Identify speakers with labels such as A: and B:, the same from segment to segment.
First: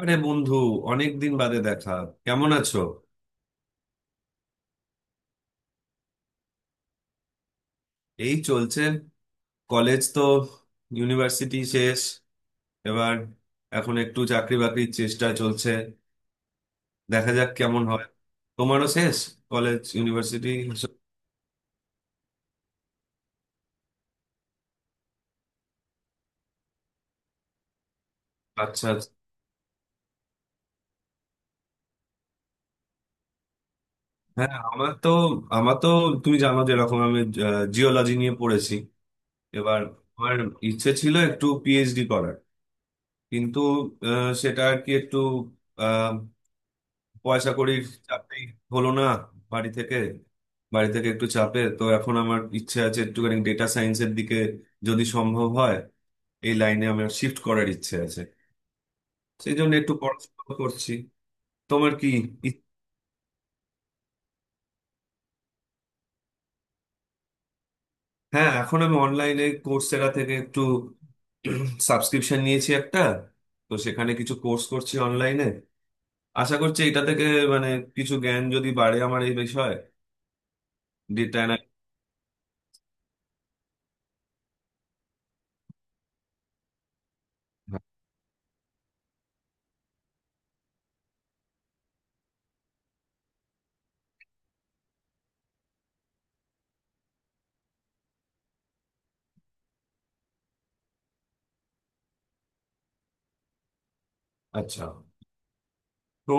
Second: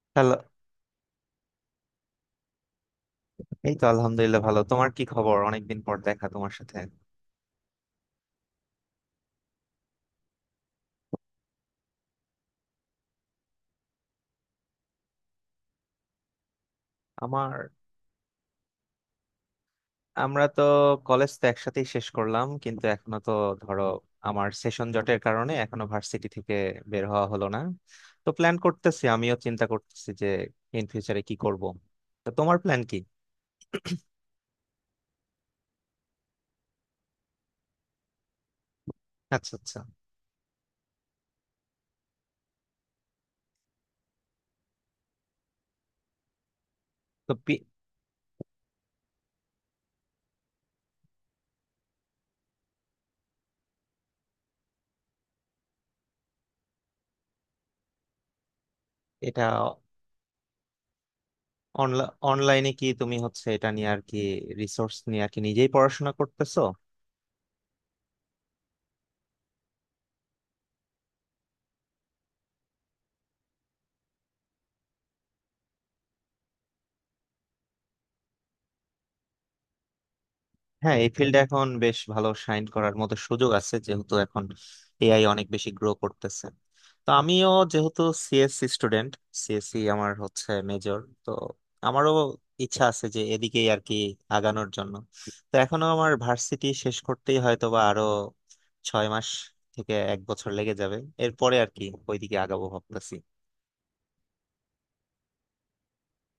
A: আরে
B: হ্যালো।
A: বন্ধু! অনেক দিন বাদে দেখা। কেমন আছো?
B: এই তো আলহামদুলিল্লাহ, ভালো। তোমার কি খবর? অনেকদিন পর দেখা তোমার সাথে।
A: এই চলছে। কলেজ তো, ইউনিভার্সিটি শেষ এবার। এখন একটু চাকরি বাকরির চেষ্টা চলছে। দেখা যাক
B: আমার
A: কেমন হয়। তোমারও শেষ কলেজ
B: আমরা
A: ইউনিভার্সিটি?
B: তো কলেজ তো একসাথেই শেষ করলাম, কিন্তু এখনো তো ধরো আমার সেশন জটের কারণে এখনো ভার্সিটি থেকে বের হওয়া হলো না। তো প্ল্যান
A: আচ্ছা
B: করতেছি,
A: আচ্ছা।
B: আমিও চিন্তা করতেছি যে ইন ফিউচারে কি করব। তো তোমার প্ল্যান কি?
A: হ্যাঁ, আমার তো তুমি জানো যেরকম আমি জিওলজি নিয়ে পড়েছি।
B: আচ্ছা, আচ্ছা।
A: এবার আমার ইচ্ছে ছিল একটু পিএইচডি করার, কিন্তু সেটা আর কি একটু
B: তো
A: পয়সা
B: পি-
A: কড়ির চাপেই হলো না। বাড়ি থেকে বাড়ি থেকে একটু চাপে, তো এখন আমার ইচ্ছে আছে একটুখানি ডেটা সায়েন্সের দিকে, যদি সম্ভব হয় এই লাইনে আমার শিফট করার ইচ্ছে আছে।
B: এটা
A: সেই জন্য একটু পড়াশোনা করছি। তোমার কি? ই-
B: অনলাইনে কি তুমি হচ্ছে এটা নিয়ে আর কি রিসোর্স নিয়ে আর কি নিজেই পড়াশোনা করতেছো?
A: হ্যাঁ, এখন আমি অনলাইনে কোর্সেরা থেকে একটু সাবস্ক্রিপশন নিয়েছি একটা। তো সেখানে কিছু কোর্স করছি অনলাইনে। আশা করছি এটা থেকে মানে কিছু জ্ঞান যদি বাড়ে আমার এই বিষয়ে।
B: হ্যাঁ, এই ফিল্ডে
A: ডেটা।
B: এখন বেশ ভালো শাইন করার মতো সুযোগ আছে, যেহেতু এখন এআই অনেক বেশি গ্রো করতেছে। তো আমিও যেহেতু সিএসসি স্টুডেন্ট, সিএসসি আমার হচ্ছে মেজর, তো আমারও ইচ্ছা আছে যে এদিকেই আর কি আগানোর জন্য। তো এখনো আমার ভার্সিটি শেষ করতেই হয়তো বা আরো 6 মাস থেকে এক বছর লেগে যাবে। এরপরে আর কি ওইদিকে আগাবো ভাবতেছি।
A: আচ্ছা, তো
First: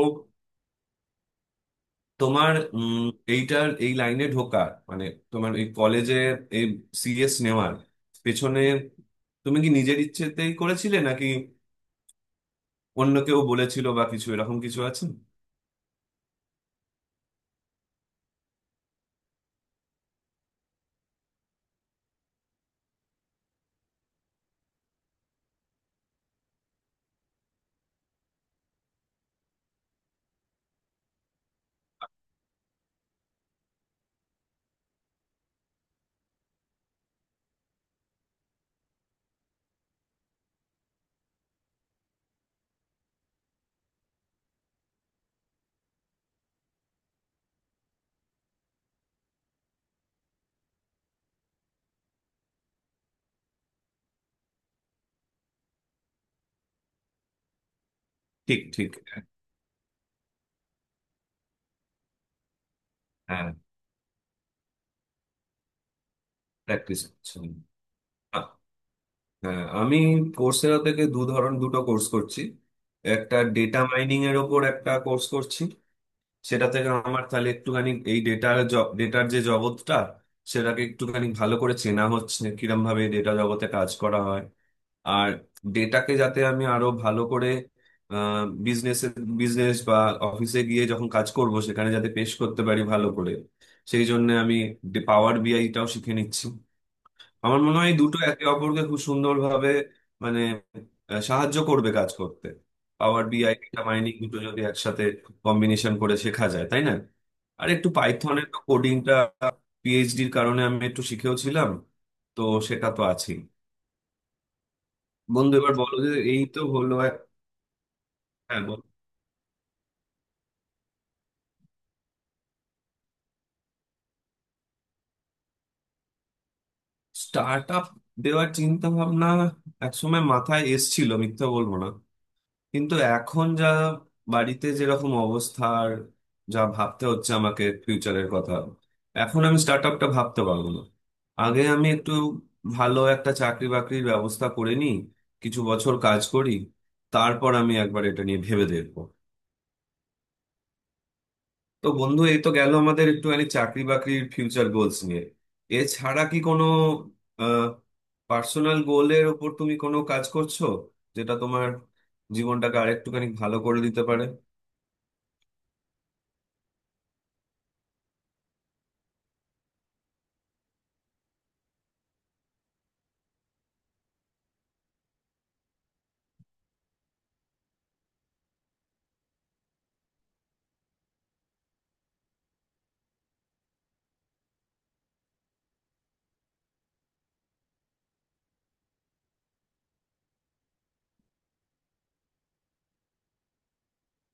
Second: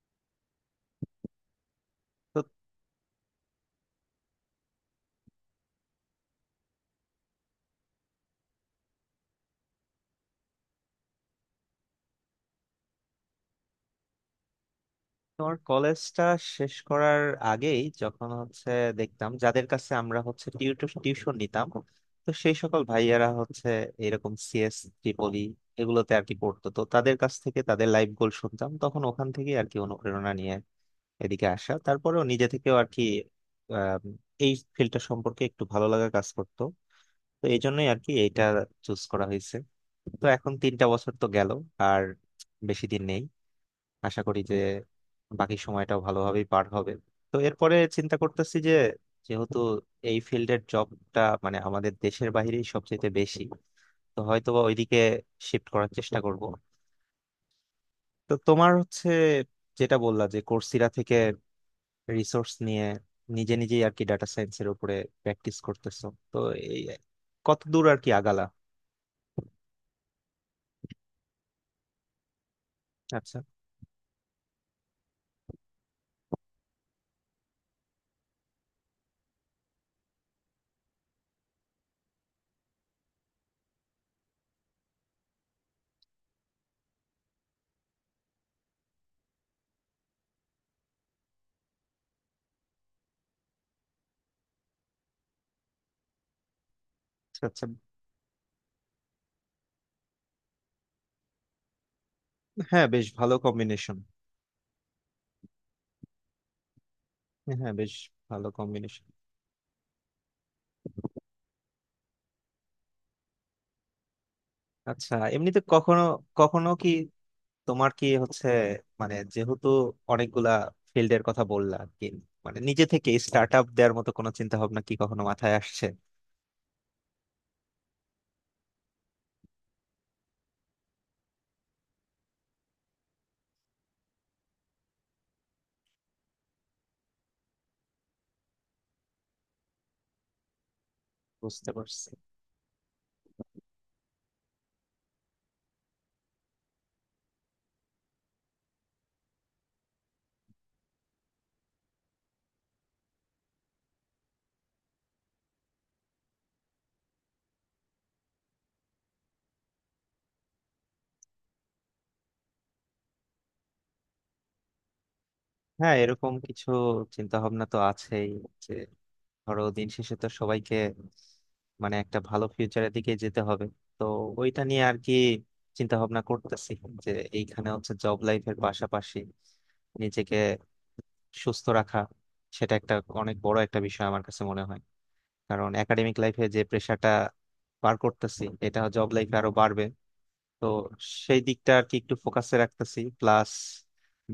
A: তোমার এইটার, এই লাইনে ঢোকার, মানে তোমার এই কলেজে এই সিএস নেওয়ার পেছনে তুমি কি নিজের ইচ্ছেতেই করেছিলে নাকি অন্য কেউ বলেছিল বা কিছু, এরকম কিছু আছে?
B: তোমার কলেজটা শেষ করার আগেই যখন হচ্ছে দেখতাম যাদের কাছে আমরা হচ্ছে টিউশন নিতাম, তো সেই সকল ভাইয়ারা হচ্ছে এরকম সিএস ট্রিপলি এগুলোতে আর কি পড়তো, তো তাদের কাছ থেকে তাদের লাইফ গোল শুনতাম, তখন ওখান থেকে আর কি অনুপ্রেরণা নিয়ে এদিকে আসা। তারপরেও নিজে থেকেও আর কি আহ এই ফিল্ডটা সম্পর্কে একটু ভালো লাগা কাজ করতো, তো এই জন্যই আর কি এইটা চুজ করা হয়েছে। তো এখন 3টা বছর তো গেল, আর বেশি দিন নেই, আশা করি যে বাকি সময়টাও ভালোভাবেই পার হবে। তো এরপরে চিন্তা করতেছি যে যেহেতু এই ফিল্ডের জবটা মানে আমাদের দেশের বাইরেই সবচেয়ে বেশি, তো হয়তোবা ওইদিকে শিফট করার চেষ্টা করব। তো
A: ঠিক
B: তোমার
A: ঠিক।
B: হচ্ছে যেটা বললা যে কোর্সেরা থেকে রিসোর্স নিয়ে
A: হ্যাঁ,
B: নিজে নিজেই আর কি ডাটা সায়েন্সের উপরে প্র্যাকটিস করতেছো, তো এই
A: প্র্যাকটিস করছি।
B: কত দূর আর কি
A: আ-
B: আগালা?
A: হ্যাঁ, আমি কোর্সেরা থেকে দু ধরন দুটো কোর্স করছি। একটা
B: আচ্ছা,
A: ডেটা মাইনিং এর ওপর একটা কোর্স করছি। সেটা থেকে আমার তাহলে একটুখানি এই ডেটার ডেটার যে জগৎটা, সেটাকে একটুখানি ভালো করে চেনা হচ্ছে কিরম ভাবে ডেটা জগতে কাজ করা হয়। আর ডেটাকে যাতে আমি আরো ভালো করে বিজনেসে বিজনেস বা অফিসে গিয়ে যখন কাজ করব সেখানে যাতে পেশ করতে পারি ভালো করে, সেই জন্য আমি পাওয়ার বিআইটাও শিখে নিচ্ছি।
B: আচ্ছা,
A: আমার
B: আচ্ছা।
A: মনে হয় এই দুটো একে অপরকে খুব সুন্দরভাবে, মানে সাহায্য করবে কাজ করতে।
B: হ্যাঁ, বেশ
A: পাওয়ার
B: ভালো
A: বিআই, ডেটা
B: কম্বিনেশন।
A: মাইনিং দুটো যদি একসাথে কম্বিনেশন করে শেখা যায়, তাই না? আর
B: হ্যাঁ,
A: একটু
B: বেশ
A: পাইথনের
B: ভালো কম্বিনেশন।
A: কোডিংটা পিএইচডির কারণে আমি একটু শিখেও ছিলাম, তো সেটা তো আছেই।
B: আচ্ছা,
A: বন্ধু
B: এমনিতে
A: এবার বলো,
B: কখনো
A: যে এই তো
B: কখনো কি
A: হলো।
B: তোমার কি হচ্ছে
A: হ্যাঁ, বল।
B: মানে, যেহেতু অনেকগুলা ফিল্ডের কথা বললা আর কি, মানে নিজে থেকে স্টার্ট আপ দেওয়ার মতো কোনো চিন্তা ভাবনা কি কখনো মাথায় আসছে?
A: স্টার্ট আপ দেওয়ার চিন্তা ভাবনা একসময় মাথায় এসছিল, মিথ্যা বলবো না। কিন্তু এখন যা বাড়িতে যেরকম অবস্থা, আর যা ভাবতে হচ্ছে আমাকে ফিউচারের কথা, এখন আমি স্টার্ট আপটা ভাবতে পারবো না। আগে
B: বুঝতে
A: আমি
B: পারছি।
A: একটু ভালো একটা চাকরি বাকরির ব্যবস্থা করে নিই, কিছু বছর কাজ করি, তারপর আমি একবার এটা নিয়ে ভেবে দেখবো। তো বন্ধু, এই তো গেল আমাদের একটুখানি চাকরি বাকরির ফিউচার গোলস নিয়ে। এছাড়া কি কোনো পার্সোনাল গোলের ওপর তুমি কোনো কাজ করছো যেটা তোমার জীবনটাকে আরেকটুখানি ভালো করে দিতে পারে?
B: হ্যাঁ, এরকম কিছু চিন্তা ভাবনা তো আছেই যে ধরো দিন শেষে তো সবাইকে মানে একটা ভালো ফিউচারের দিকে যেতে হবে। তো ওইটা নিয়ে আর কি চিন্তা ভাবনা করতেছি যে এইখানে হচ্ছে জব লাইফের পাশাপাশি নিজেকে সুস্থ রাখা, সেটা একটা অনেক বড় একটা বিষয় আমার কাছে মনে হয়। কারণ একাডেমিক লাইফে যে প্রেশারটা পার করতেছি, এটা জব লাইফে আরো বাড়বে। তো সেই দিকটা আর কি একটু ফোকাসে রাখতেছি, প্লাস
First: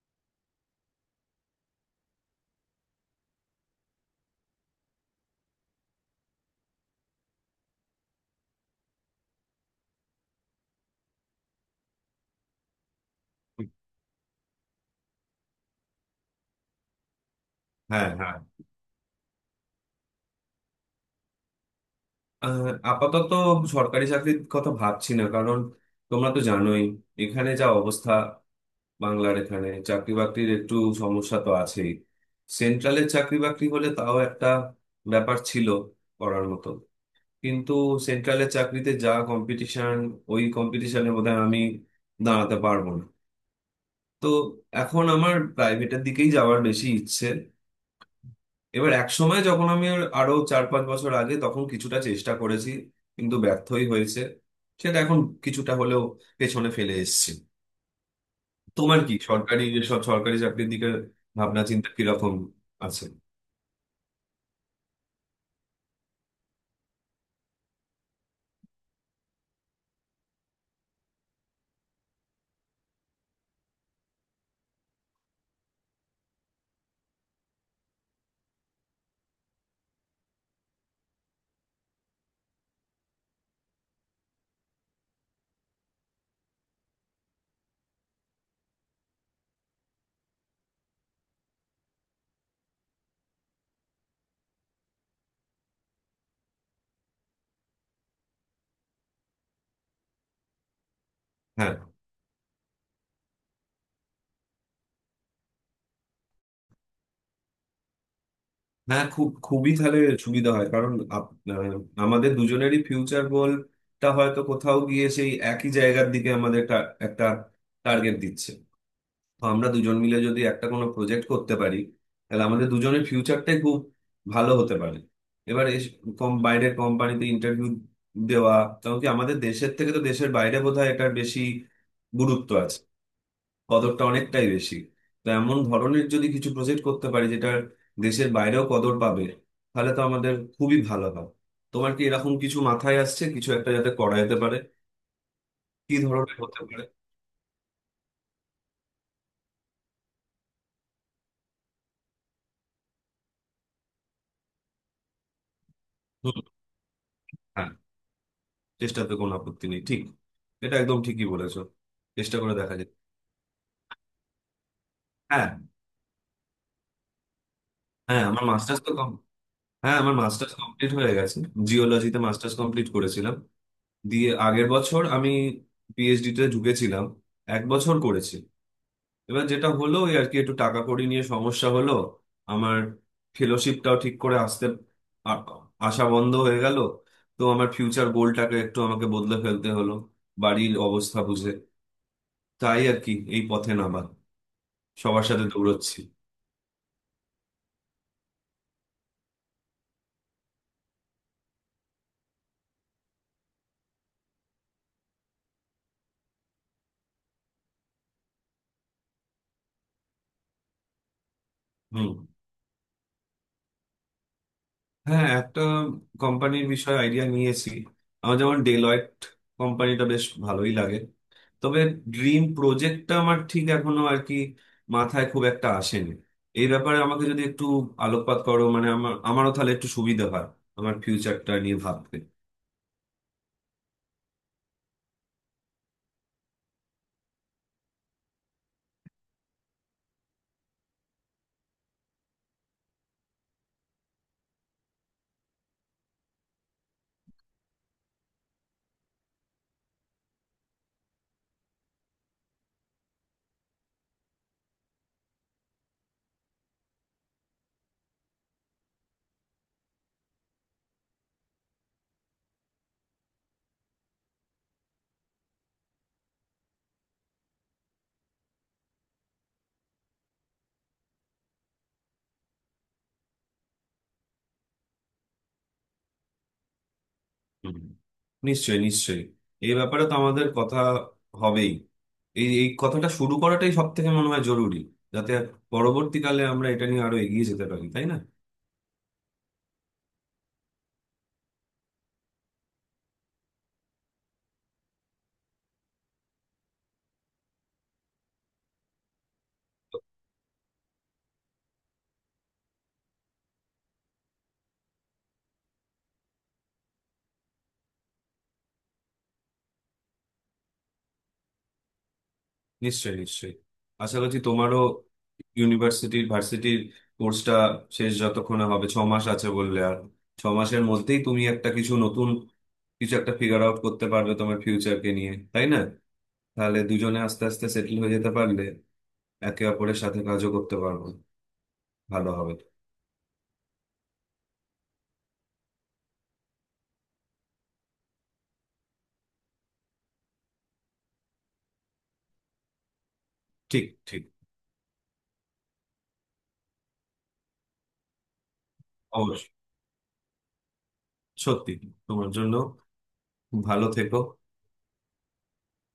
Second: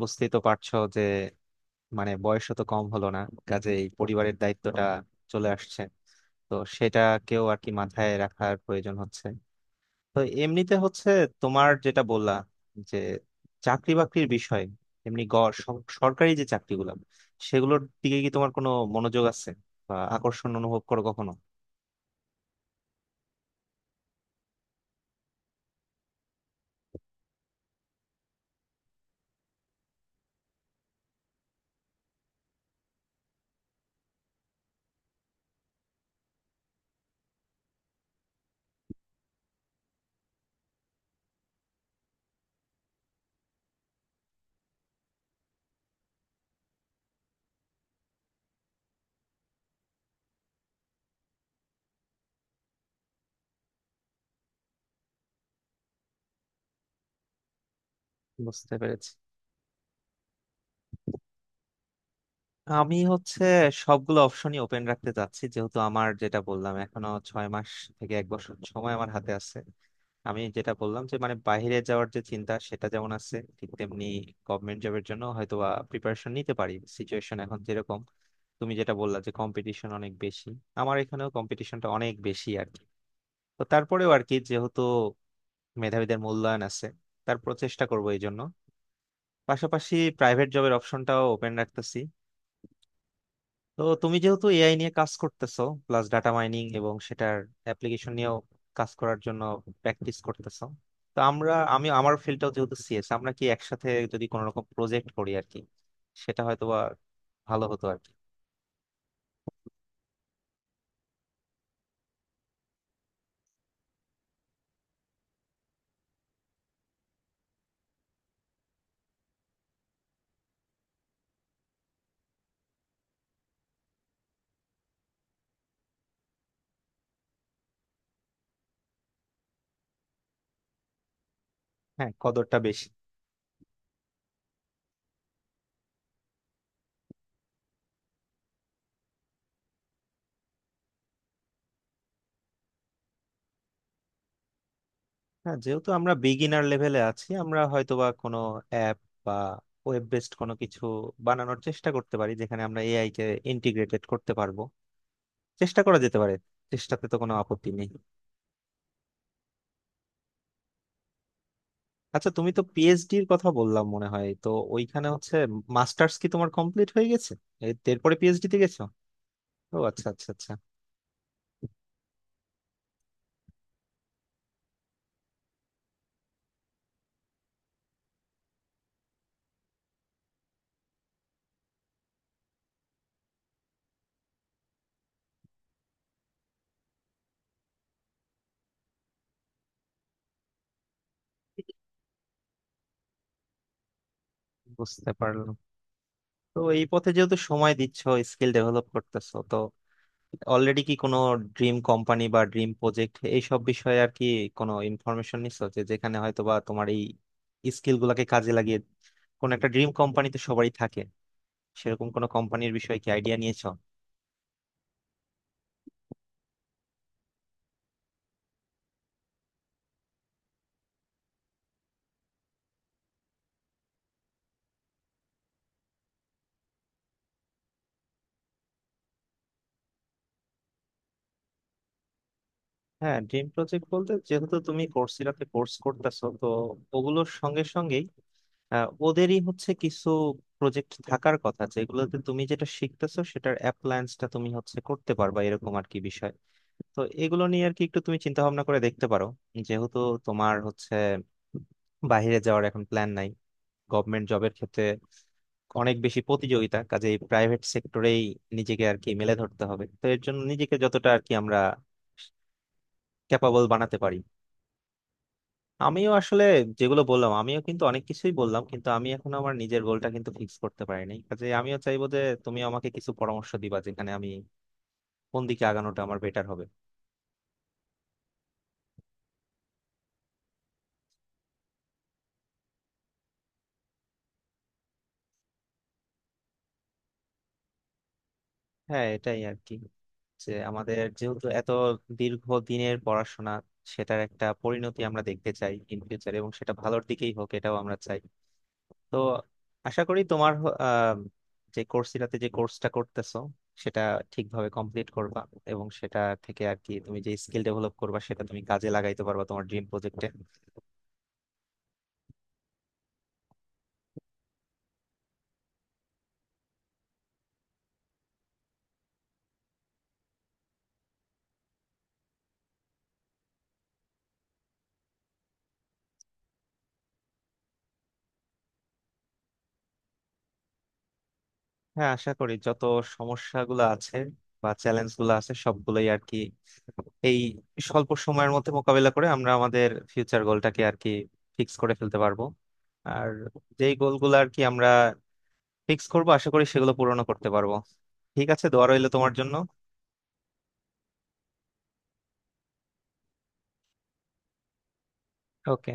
B: বুঝতেই তো পারছো যে মানে বয়সও তো কম হলো না, কাজে এই পরিবারের দায়িত্বটা চলে আসছে, তো সেটাকেও আর কি মাথায় রাখার প্রয়োজন হচ্ছে। তো এমনিতে হচ্ছে তোমার যেটা বললা যে চাকরি বাকরির বিষয়, এমনি সরকারি যে চাকরিগুলো সেগুলোর
A: হ্যাঁ,
B: দিকে কি
A: হ্যাঁ।
B: তোমার কোনো মনোযোগ আছে বা আকর্ষণ অনুভব করো কখনো?
A: আহ, আপাতত সরকারি চাকরির কথা ভাবছি না, কারণ তোমরা তো জানোই এখানে যা অবস্থা। বাংলার এখানে চাকরি বাকরির একটু সমস্যা তো আছেই। সেন্ট্রালের চাকরি বাকরি হলে তাও একটা ব্যাপার ছিল করার মতো, কিন্তু সেন্ট্রালের চাকরিতে যা কম্পিটিশন, ওই কম্পিটিশনের মধ্যে আমি দাঁড়াতে পারবো না। তো এখন আমার প্রাইভেটের দিকেই যাওয়ার বেশি ইচ্ছে। এবার এক সময়, যখন আমি আরো 4-5 বছর আগে, তখন কিছুটা চেষ্টা করেছি, কিন্তু ব্যর্থই হয়েছে। সেটা এখন কিছুটা হলেও পেছনে ফেলে এসেছি।
B: বুঝতে
A: তোমার
B: পেরেছি।
A: কি সরকারি, এসব সরকারি চাকরির দিকে ভাবনা চিন্তা কিরকম
B: আমি
A: আছে?
B: হচ্ছে সবগুলো অপশনই ওপেন রাখতে চাচ্ছি, যেহেতু আমার যেটা বললাম এখনো 6 মাস থেকে এক বছর সময় আমার হাতে আছে। আমি যেটা বললাম যে মানে বাইরে যাওয়ার যে চিন্তা সেটা যেমন আছে, ঠিক তেমনি গভর্নমেন্ট জবের জন্য হয়তো বা প্রিপারেশন নিতে পারি, সিচুয়েশন এখন যেরকম। তুমি যেটা বললা যে কম্পিটিশন অনেক বেশি, আমার এখানেও কম্পিটিশনটা অনেক বেশি আর কি। তো তারপরেও আর কি যেহেতু মেধাবীদের মূল্যায়ন আছে, তার প্রচেষ্টা করবো। এই জন্য পাশাপাশি প্রাইভেট জবের অপশনটাও ওপেন রাখতেছি। তো তুমি যেহেতু এআই নিয়ে কাজ করতেছো প্লাস ডাটা মাইনিং এবং সেটার অ্যাপ্লিকেশন নিয়েও কাজ করার জন্য প্র্যাকটিস করতেছো, তো আমরা
A: হ্যাঁ,
B: আমি আমার ফিল্ডটাও যেহেতু সিএস, আমরা কি একসাথে যদি কোনো রকম প্রজেক্ট করি আর কি, সেটা হয়তো বা ভালো হতো আর কি।
A: হ্যাঁ, খুব খুবই তাহলে সুবিধা হয়, কারণ আমাদের দুজনেরই ফিউচার গোলটা হয়তো কোথাও গিয়ে সেই একই জায়গার দিকে আমাদের একটা টার্গেট দিচ্ছে। তো আমরা দুজন মিলে যদি একটা কোনো প্রজেক্ট করতে পারি তাহলে আমাদের দুজনের ফিউচারটাই খুব ভালো হতে পারে। এবার কম বাইরের কোম্পানিতে ইন্টারভিউ দেওয়া, কারণ কি আমাদের দেশের থেকে তো দেশের বাইরে বোধহয় এটার বেশি
B: হ্যাঁ,
A: গুরুত্ব
B: কদরটা
A: আছে,
B: বেশি।
A: কদরটা অনেকটাই বেশি। তো এমন ধরনের যদি কিছু প্রজেক্ট করতে পারি যেটা দেশের বাইরেও কদর পাবে, তাহলে তো আমাদের খুবই ভালো হয়। তোমার কি এরকম কিছু মাথায় আসছে, কিছু একটা যাতে করা যেতে পারে?
B: হ্যাঁ, যেহেতু
A: কি
B: আমরা
A: ধরনের হতে
B: বিগিনার
A: পারে?
B: লেভেলে আছি, আমরা হয়তোবা কোনো অ্যাপ বা ওয়েব বেসড কোনো কিছু বানানোর চেষ্টা করতে পারি, যেখানে আমরা এআই কে ইন্টিগ্রেটেড করতে পারবো। চেষ্টা করা যেতে পারে।
A: হুম।
B: চেষ্টাতে তো কোনো আপত্তি
A: হ্যাঁ,
B: নেই।
A: চেষ্টাতে কোনো আপত্তি নেই, ঠিক। এটা একদম ঠিকই বলেছো।
B: আচ্ছা,
A: চেষ্টা
B: তুমি
A: করে
B: তো
A: দেখা যায়।
B: পিএইচডি এর কথা বললাম মনে হয় তো, ওইখানে হচ্ছে
A: হ্যাঁ।
B: মাস্টার্স কি তোমার কমপ্লিট হয়ে গেছে এরপরে
A: হ্যাঁ, আমার
B: পিএইচডি তে
A: মাস্টার্স
B: গেছো?
A: তো কম।
B: ও
A: হ্যাঁ,
B: আচ্ছা,
A: আমার
B: আচ্ছা, আচ্ছা।
A: মাস্টার্স কমপ্লিট হয়ে গেছে। জিওলজিতে মাস্টার্স কমপ্লিট করেছিলাম। দিয়ে আগের বছর আমি পিএইচডিতে ঢুকেছিলাম। 1 বছর করেছি। এবার যেটা হলো, ওই আর কি একটু টাকা কড়ি নিয়ে সমস্যা হলো। আমার ফেলোশিপটাও ঠিক করে আসতে, আ- আসা বন্ধ হয়ে গেল। তো আমার ফিউচার গোলটাকে একটু আমাকে বদলে ফেলতে হলো বাড়ির অবস্থা বুঝে। তাই আর কি এই পথে নামা।
B: বুঝতে
A: সবার সাথে
B: পারলাম।
A: দৌড়চ্ছি।
B: তো এই পথে যেহেতু সময় দিচ্ছ, স্কিল ডেভেলপ করতেছো, তো অলরেডি কি কোনো ড্রিম কোম্পানি বা ড্রিম প্রজেক্ট এইসব বিষয়ে আর কি কোনো ইনফরমেশন নিছো, যে যেখানে হয়তো বা তোমার এই স্কিল গুলাকে কাজে লাগিয়ে কোন একটা ড্রিম কোম্পানি তো সবারই থাকে, সেরকম
A: হুম।
B: কোনো কোম্পানির বিষয়ে কি আইডিয়া নিয়েছো?
A: হ্যাঁ, একটা কোম্পানির বিষয়ে আইডিয়া নিয়েছি। আমার যেমন ডেলয়েট কোম্পানিটা বেশ ভালোই লাগে। তবে ড্রিম প্রজেক্টটা আমার ঠিক এখনো আর কি মাথায় খুব একটা আসেনি। এই ব্যাপারে আমাকে যদি একটু আলোকপাত করো, মানে আমারও তাহলে একটু সুবিধা হয় আমার ফিউচারটা নিয়ে ভাবতে।
B: হ্যাঁ, ড্রিম প্রজেক্ট বলতে যেহেতু তুমি কোর্সেরাতে কোর্স করতেছো, তো ওগুলোর সঙ্গে সঙ্গেই ওদেরই হচ্ছে কিছু প্রজেক্ট থাকার কথা, যেগুলোতে তুমি যেটা শিখতেছো সেটার অ্যাপ্লায়েন্সটা তুমি হচ্ছে করতে পারবা, এরকম আর কি বিষয়। তো এগুলো নিয়ে আর কি একটু তুমি চিন্তা ভাবনা করে দেখতে পারো, যেহেতু তোমার হচ্ছে বাইরে যাওয়ার এখন প্ল্যান নাই, গভর্নমেন্ট জবের ক্ষেত্রে অনেক বেশি প্রতিযোগিতা, কাজে এই প্রাইভেট সেক্টরেই নিজেকে আর কি মেলে ধরতে হবে। তো এর জন্য নিজেকে যতটা আর কি আমরা ক্যাপাবল বানাতে পারি। আমিও আসলে যেগুলো বললাম, আমিও কিন্তু অনেক কিছুই বললাম, কিন্তু আমি এখন আমার নিজের গোলটা কিন্তু ফিক্স করতে পারি নাই, কাজে আমিও চাইবো যে তুমি আমাকে কিছু পরামর্শ দিবা যেখানে আমি কোন দিকে আগানোটা আমার বেটার হবে।
A: হুম। নিশ্চয়ই, নিশ্চয়ই। এই ব্যাপারে তো আমাদের কথা হবেই। এই এই কথাটা শুরু করাটাই সব থেকে মনে হয় জরুরি, যাতে পরবর্তীকালে আমরা এটা নিয়ে আরো এগিয়ে যেতে পারি, তাই না?
B: হ্যাঁ, এটাই আর কি যে আমাদের যেহেতু এত দীর্ঘ দিনের পড়াশোনা, সেটার একটা পরিণতি আমরা দেখতে চাই ইন ফিউচার, এবং সেটা ভালোর দিকেই হোক এটাও আমরা চাই। তো আশা করি তোমার যে কোর্সটা করতেছো সেটা ঠিকভাবে কমপ্লিট করবা, এবং সেটা থেকে আর কি তুমি যে স্কিল ডেভেলপ করবা সেটা তুমি কাজে লাগাইতে পারবা তোমার ড্রিম প্রজেক্টে।
A: নিশ্চয়ই, নিশ্চয়ই। আশা করছি তোমারও ভার্সিটির কোর্সটা শেষ যতক্ষণে হবে, 6 মাস আছে বললে, আর 6 মাসের মধ্যেই তুমি একটা কিছু নতুন, কিছু একটা ফিগার আউট করতে পারবে তোমার ফিউচারকে নিয়ে, তাই না? তাহলে দুজনে আস্তে আস্তে সেটেল হয়ে যেতে পারলে একে অপরের সাথে কাজও করতে পারবো।
B: হ্যাঁ, আশা
A: ভালো
B: করি
A: হবে।
B: যত সমস্যাগুলো আছে বা চ্যালেঞ্জ গুলো আছে সবগুলোই আর কি এই স্বল্প সময়ের মধ্যে মোকাবিলা করে আমরা আমাদের ফিউচার গোলটাকে আর কি ফিক্স করে ফেলতে পারবো। আর
A: ঠিক,
B: যেই
A: ঠিক।
B: গোলগুলো আর কি আমরা ফিক্স করবো, আশা করি সেগুলো পূরণও করতে পারবো। ঠিক আছে, দোয়া রইলো তোমার
A: অবশ্যই,
B: জন্য।
A: সত্যি। তোমার জন্য ভালো থেকো।
B: ওকে।